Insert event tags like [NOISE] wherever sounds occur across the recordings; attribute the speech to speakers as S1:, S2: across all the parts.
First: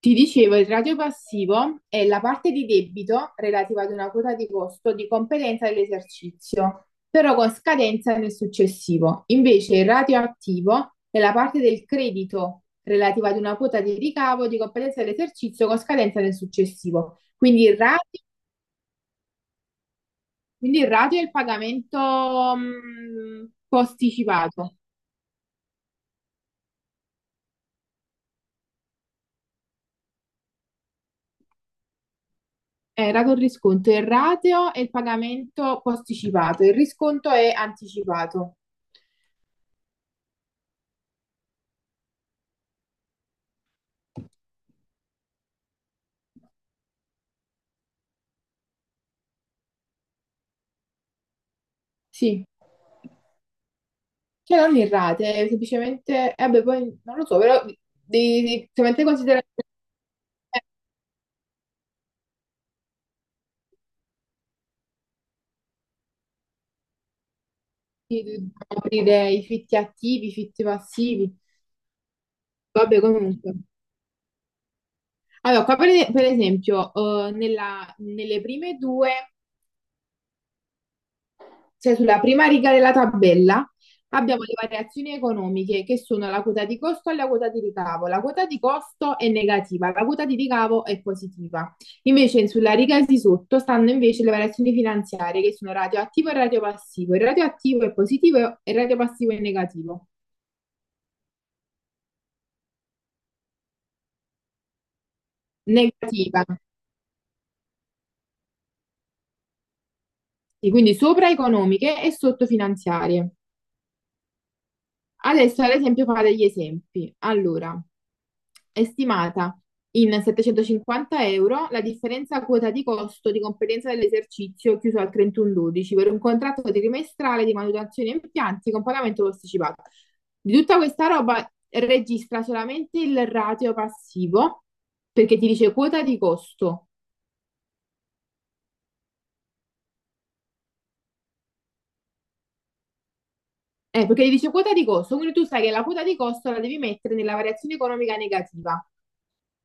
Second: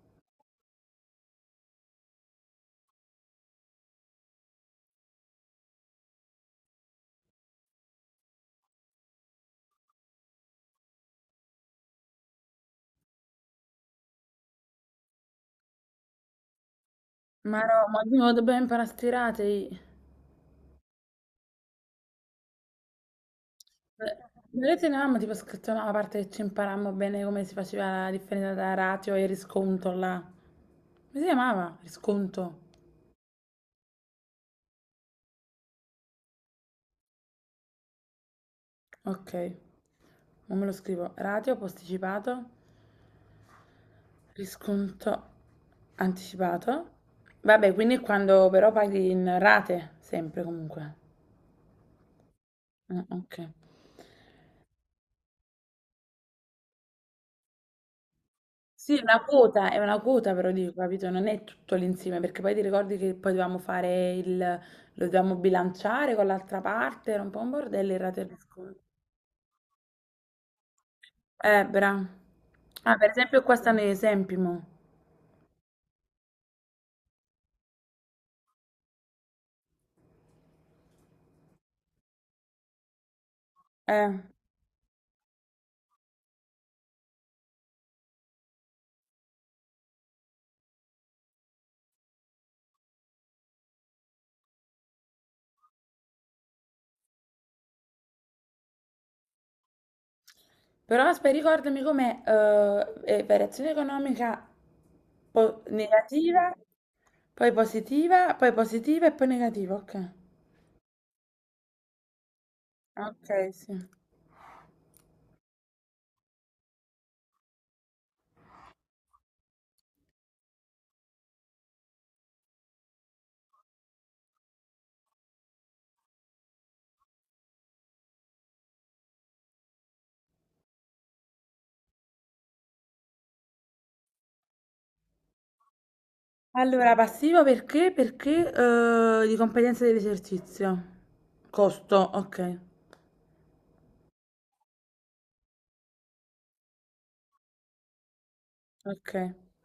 S1: Ti dicevo, il ratio passivo è la parte di debito relativa ad una quota di costo di competenza dell'esercizio, però con scadenza nel successivo. Invece il ratio attivo è la parte del credito relativa ad una quota di ricavo di competenza dell'esercizio con scadenza nel successivo.
S2: Ma
S1: Quindi il
S2: no, ma
S1: ratio,
S2: dobbiamo imparare a stirare.
S1: quindi il ratio è il pagamento posticipato.
S2: Vedete, mia mamma tipo ha scritto una parte che ci imparammo bene come si faceva la differenza tra ratio e risconto là. Come si chiamava? Risconto.
S1: Rato il risconto, il ratio è il pagamento posticipato, il risconto è anticipato.
S2: Ok, non me lo scrivo. Ratio posticipato, risconto anticipato. Vabbè, quindi è quando però paghi in rate, sempre comunque.
S1: Sì.
S2: Ah, ok.
S1: Cioè, non irrate, semplicemente, eh beh, poi non lo so, però devi
S2: Sì,
S1: semplicemente considerare
S2: è una quota però dico, capito? Non è tutto l'insieme, perché poi ti ricordi che poi dovevamo fare lo dovevamo bilanciare con l'altra parte, era un po' un bordello il rateo di
S1: di
S2: sconto.
S1: aprire i fitti attivi, i fitti passivi,
S2: Bra. Ah,
S1: vabbè,
S2: per esempio qua
S1: comunque.
S2: stanno gli esempi, mo.
S1: Allora, qua per esempio, nelle prime due. Cioè sulla prima riga della tabella
S2: Eh.
S1: abbiamo le variazioni economiche che sono la quota di costo e la quota di ricavo. La quota di costo è negativa, la quota di ricavo è positiva. Invece sulla riga di sotto stanno invece le variazioni finanziarie che sono radioattivo e radiopassivo. Il radioattivo è positivo e il radiopassivo è negativo.
S2: Però aspetta, ricordami com'è variazione economica
S1: Negativa.
S2: negativa, poi positiva e poi negativa, ok.
S1: Sì, quindi sopra economiche e sotto finanziarie.
S2: Ok, sì.
S1: Adesso, ad esempio, fa degli esempi. Allora, è stimata in 750 euro la differenza quota di costo di competenza dell'esercizio chiuso al 31/12 per un contratto trimestrale di manutenzione impianti con pagamento posticipato. Di tutta questa roba registra solamente il ratio passivo perché ti dice quota di costo.
S2: Allora, passivo perché? Perché di competenza dell'esercizio. Costo, ok,
S1: Perché gli dice quota di costo, quindi tu sai che la quota di costo la devi mettere nella variazione economica negativa.
S2: ok,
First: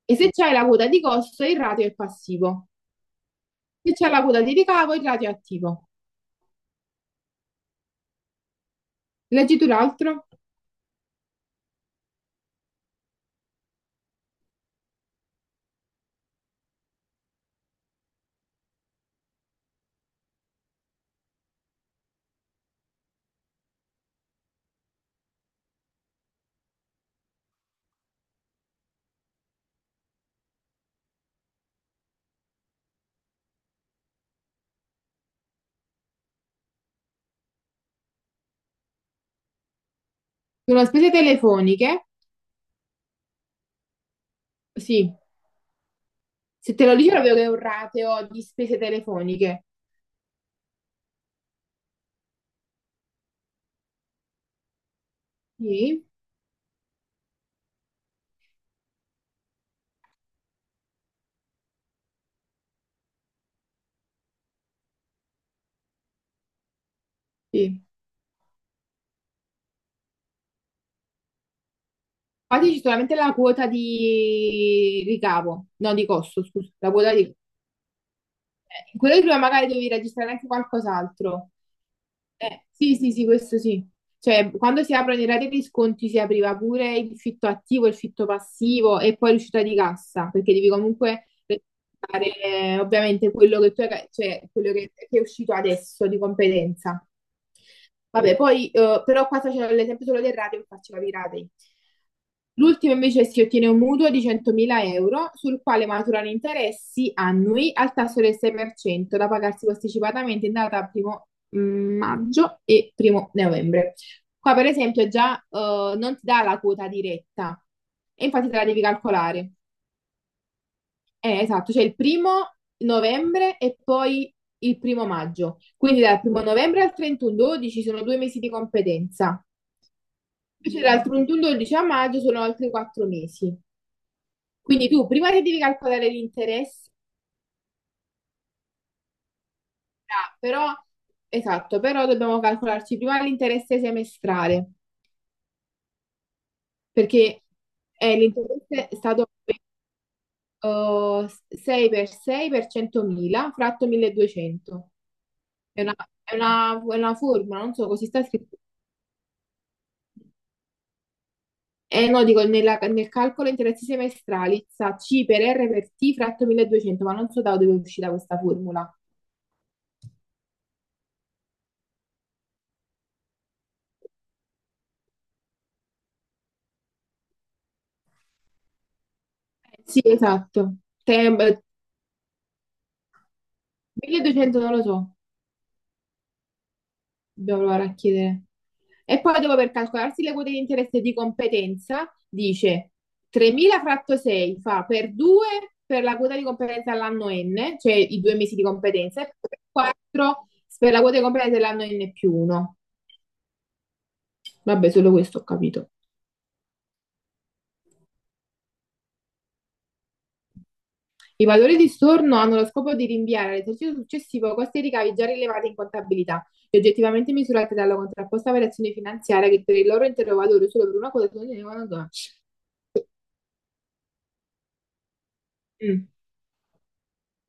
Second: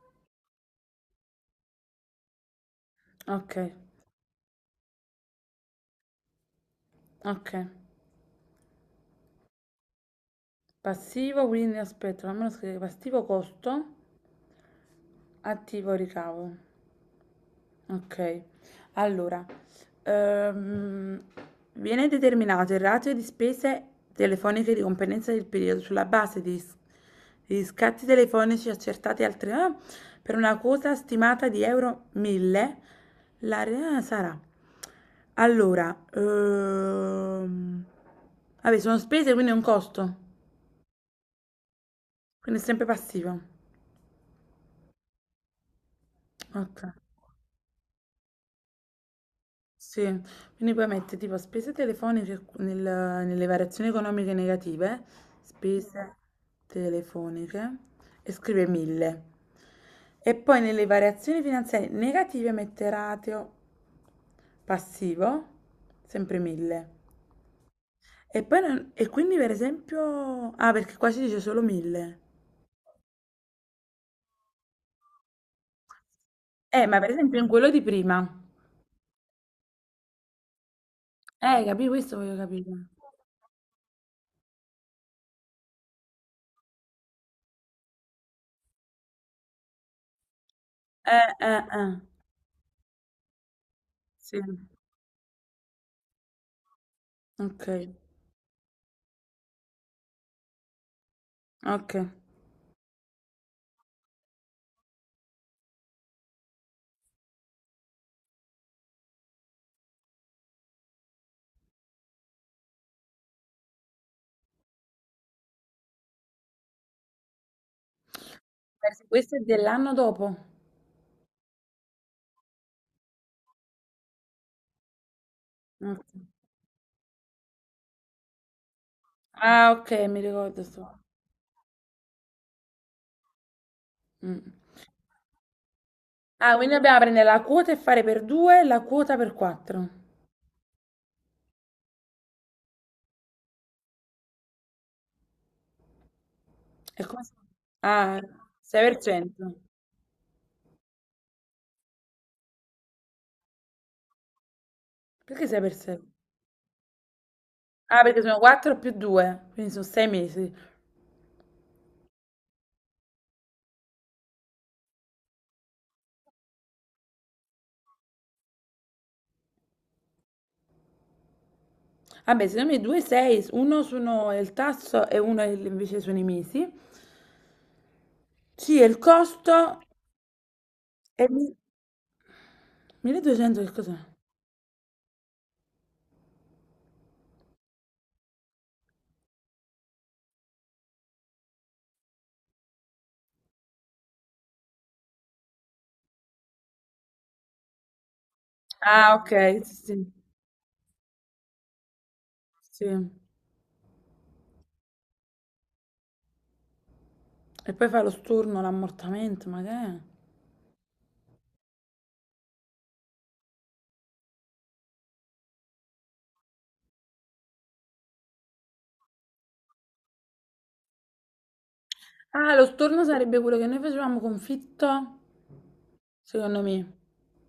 S1: E se c'hai la quota di costo, il ratio è passivo.
S2: ok,
S1: Se c'è la quota di ricavo, il ratio è attivo.
S2: ok.
S1: Leggi tu l'altro?
S2: Passivo, quindi aspetta, non me lo scrivo. Passivo costo, attivo ricavo. Okay. Allora, ehm, viene determinato il ratio di spese telefoniche di competenza del periodo sulla base di scatti telefonici accertati al tre per una quota stimata di euro 1000, l'area sarà allora, vabbè sono spese, quindi è un costo,
S1: Sono spese telefoniche?
S2: quindi è sempre passivo.
S1: Sì. Se te
S2: Okay.
S1: lo dice proprio che è un ratio di spese telefoniche.
S2: Sì, quindi puoi mettere tipo spese telefoniche nelle variazioni economiche negative,
S1: Sì,
S2: spese telefoniche e scrive 1000. E poi nelle variazioni finanziarie negative mette ratio passivo, sempre 1000.
S1: sì.
S2: E poi e quindi per esempio... Ah, perché qua si dice solo 1000.
S1: Infatti c'è solamente la quota di ricavo, no, di costo, scusa. La
S2: Ma per
S1: quota di...
S2: esempio in quello di prima.
S1: Quello che prima magari devi registrare anche qualcos'altro.
S2: Capì? Questo voglio capire.
S1: Sì, sì, sì, questo sì. Cioè, quando si aprono i rate di sconti si apriva pure il fitto attivo, il fitto passivo e poi l'uscita di cassa, perché devi comunque
S2: Eh.
S1: rispettare ovviamente quello che tu hai,
S2: Sì.
S1: cioè quello che è uscito adesso di competenza.
S2: Ok,
S1: Vabbè, poi però qua c'è l'esempio solo del rateo, faccio capire i ratei.
S2: ok.
S1: L'ultimo invece si ottiene un mutuo di 100.000 euro sul quale maturano interessi annui al tasso del 6% da pagarsi posticipatamente in data maggio e primo novembre. Qua, per esempio, già non ti dà la quota diretta e infatti te la devi
S2: Questo è
S1: calcolare.
S2: dell'anno dopo.
S1: Esatto, cioè il primo novembre e poi il primo maggio. Quindi
S2: Ok.
S1: dal primo novembre al 31/12 sono 2 mesi di competenza.
S2: Ah, ok, mi ricordo.
S1: Invece
S2: sto-
S1: dal 31/12 a maggio sono altri 4 mesi.
S2: mm.
S1: Quindi tu prima che devi calcolare
S2: Ah, quindi
S1: l'interesse,
S2: dobbiamo prendere la quota e fare per 2 la quota per 4.
S1: ah, però, esatto, però dobbiamo calcolarci prima l'interesse semestrale.
S2: E come si-
S1: Perché
S2: Ah,
S1: l'interesse è stato
S2: 6%.
S1: eh, 6 per 6 per 100.000 fratto 1200.
S2: Perché 6 per
S1: È una,
S2: 6?
S1: è una formula, non so
S2: Ah,
S1: così
S2: perché
S1: sta
S2: sono
S1: scritto.
S2: 4 più 2, quindi sono 6 mesi.
S1: Eh no, dico nel calcolo interessi semestrali, sa C per R per T fratto 1200, ma non so da dove è uscita questa formula.
S2: Vabbè, secondo me 2 6, uno sono il tasso e uno è invece sono i mesi. Sì, e il costo
S1: Sì, esatto.
S2: è
S1: Tem-
S2: 1200 che cos'è?
S1: 1200 non lo so. Dobbiamo provare a chiedere. E poi dopo per calcolarsi le quote di interesse di competenza, dice 3.000 fratto 6 fa per 2 per la quota di competenza all'anno n, cioè i 2 mesi di
S2: Ah,
S1: competenza, e
S2: ok,
S1: per
S2: sì, sì.
S1: 4 per la quota di competenza dell'anno n più 1.
S2: sì.
S1: Vabbè, solo questo ho capito.
S2: E poi fai lo storno, l'ammortamento, ma che è?
S1: I valori di storno hanno lo scopo di rinviare all'esercizio successivo costi e ricavi già rilevati in contabilità e oggettivamente misurati dalla contrapposta variazione finanziaria che per il loro intero valore solo per una quota sono.
S2: Ah, lo storno sarebbe quello che noi facevamo confitto, secondo me.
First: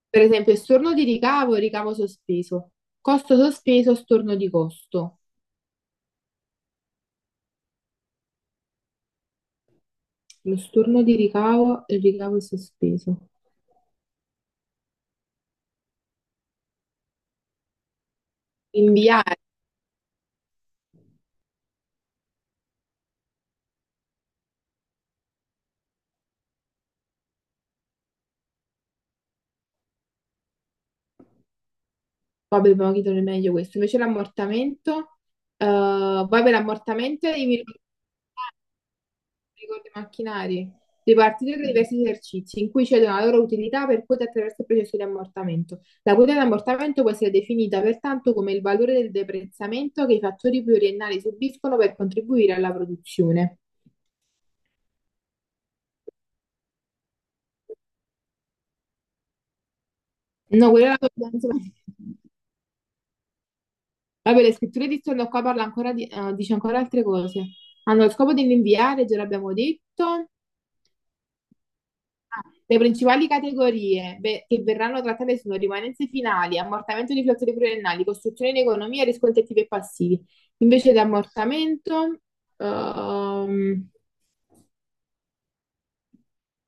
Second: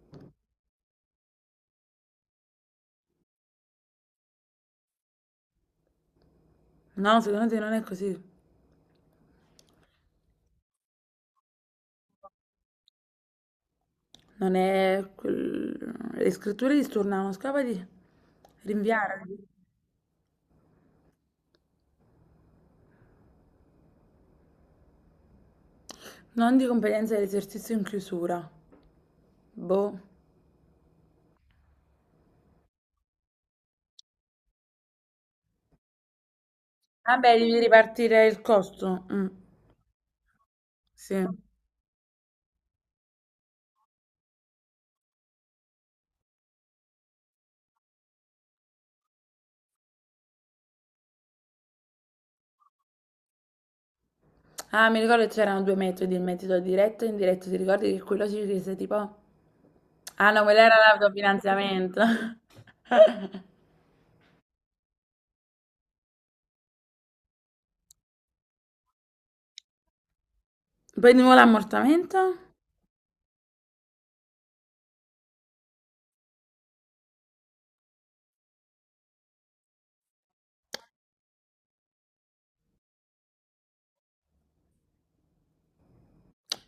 S1: Per esempio, storno di ricavo e ricavo sospeso. Costo sospeso, storno di costo.
S2: No, secondo te non è così.
S1: Lo storno di ricavo e il ricavo sospeso.
S2: Non è... Le scritture di stornavano, scapa di rinviare.
S1: Inviare,
S2: Non di competenza dell'esercizio in chiusura. Boh.
S1: poi dobbiamo chiedere meglio questo. Invece l'ammortamento, poi per l'ammortamento
S2: Vabbè,
S1: i
S2: devi ripartire il costo. Mm,
S1: ricordi macchinari.
S2: sì.
S1: Ripartire tra diversi esercizi in cui cedono la loro utilità per quote attraverso il processo di ammortamento. La quota di ammortamento può essere definita pertanto come il valore del deprezzamento che i fattori pluriennali subiscono per contribuire alla produzione.
S2: Ah, mi ricordo che c'erano due metodi, il metodo diretto e indiretto. Ti ricordi che quello ci chiese tipo... Ah no, quello
S1: No,
S2: era
S1: quella è la coerenza.
S2: l'autofinanziamento. [LAUGHS]
S1: Vabbè, le scritture di stanno qua parla ancora dice ancora altre cose. Hanno lo scopo di rinviare, già l'abbiamo detto.
S2: Poi di nuovo l'ammortamento?
S1: Ah, le principali categorie che verranno trattate sono rimanenze finali, ammortamento di flotte pluriennali, costruzione in economia, riscontri attivi e passivi. Invece di ammortamento, ehm,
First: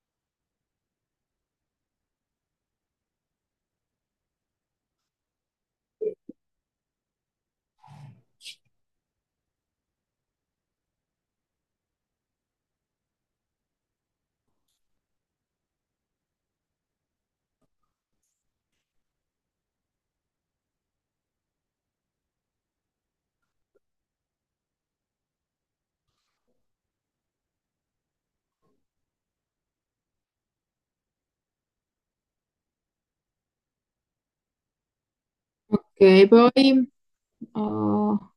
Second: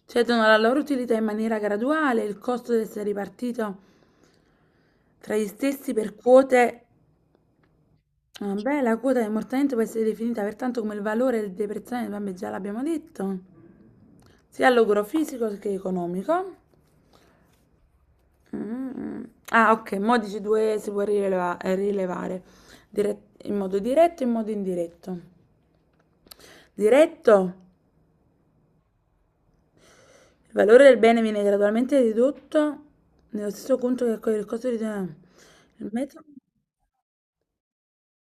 S2: Cedono alla loro utilità in maniera graduale, il costo deve essere ripartito tra gli stessi per quote. Vabbè, la quota di ammortamento può essere definita pertanto come il valore del deprezzazione, vabbè, già l'abbiamo detto, sia all'ogro fisico che economico. Mm. Ah, ok, modici 2 si può rilevare in modo diretto e in modo indiretto. Diretto, il valore del bene viene gradualmente ridotto nello stesso conto che accoglie il costo di...
S1: ok, poi oh,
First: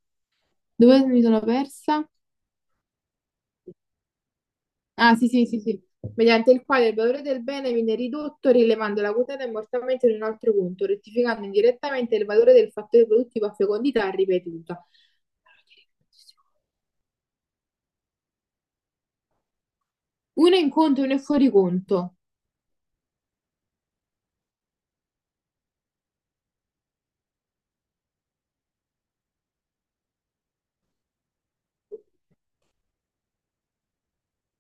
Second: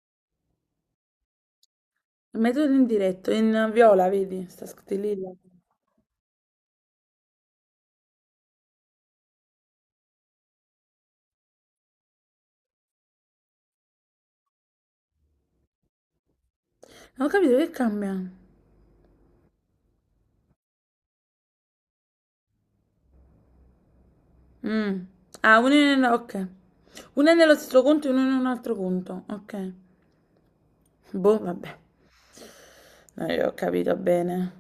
S1: dove mi sono persa?
S2: Metodo indiretto, in viola, vedi? Sta scritto
S1: Ah,
S2: lì.
S1: sì,
S2: Là.
S1: sì, sì, sì. Mediante il quale il valore del bene viene ridotto rilevando la quotata immortalmente in un altro punto, rettificando indirettamente il valore del fattore produttivo a fecondità ripetuta.
S2: Non ho capito che cambia.
S1: Uno in conto e uno è fuori conto.
S2: Mm. Ah, uno è ok. Uno è nello stesso conto e uno in un altro conto. Ok. Boh, vabbè. Non è che ho capito bene.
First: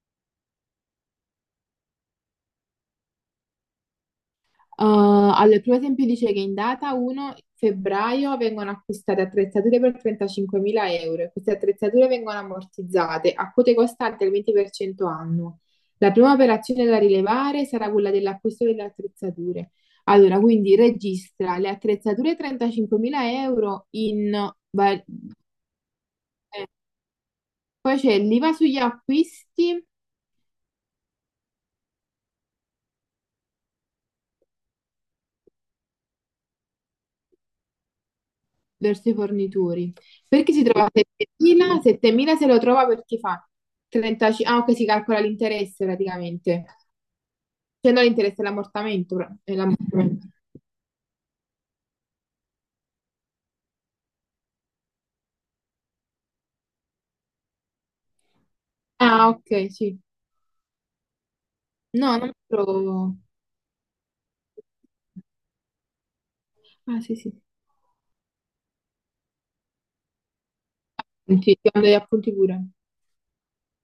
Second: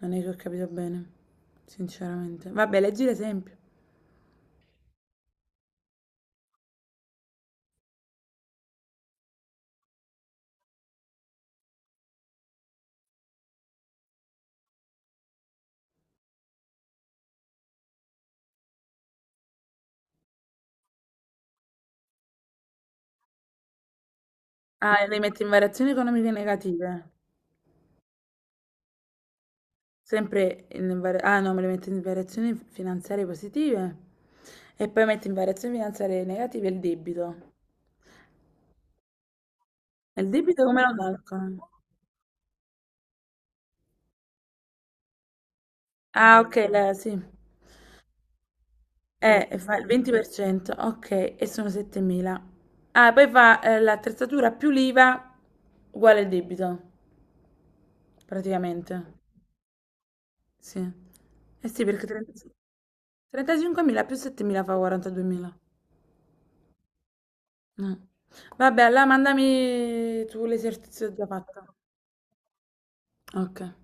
S2: Non è che ho capito bene. Sinceramente. Vabbè, leggi l'esempio.
S1: Uh, allora, il primo esempio dice che in data 1° febbraio vengono acquistate attrezzature per 35.000 euro e queste attrezzature vengono ammortizzate a quote costanti al 20% annuo. La prima operazione da rilevare sarà quella dell'acquisto delle attrezzature. Allora, quindi registra le attrezzature 35.000 euro in... va-
S2: Ah,
S1: eh,
S2: e le metti in variazioni economiche negative.
S1: Poi c'è l'IVA sugli acquisti
S2: Sempre in variazione... Ah, no, me le metti in variazioni finanziarie positive. E poi metti in variazioni finanziarie negative il debito.
S1: verso i fornitori.
S2: E il
S1: Perché si
S2: debito come
S1: trova a
S2: lo calcolo?
S1: 7.000? 7.000 se lo trova perché fa 35... Ah, ok, si calcola l'interesse
S2: Ah, ok,
S1: praticamente.
S2: la, sì.
S1: Cioè non l'interesse, è l'ammortamento. pra- è
S2: Fa il
S1: l'ammortamento.
S2: 20%, ok, e sono 7.000. Ah, poi fa l'attrezzatura più l'IVA uguale il debito, praticamente.
S1: Ah, ok, sì.
S2: Sì. Eh sì, perché
S1: No, non
S2: 30
S1: lo trovo.
S2: 35.000 più 7.000 fa 42.000.
S1: Ah, sì, sì.
S2: Mm. Vabbè, allora mandami tu l'esercizio già
S1: Sì, sì, ti
S2: fatto.
S1: mando gli appunti pure.
S2: Ok.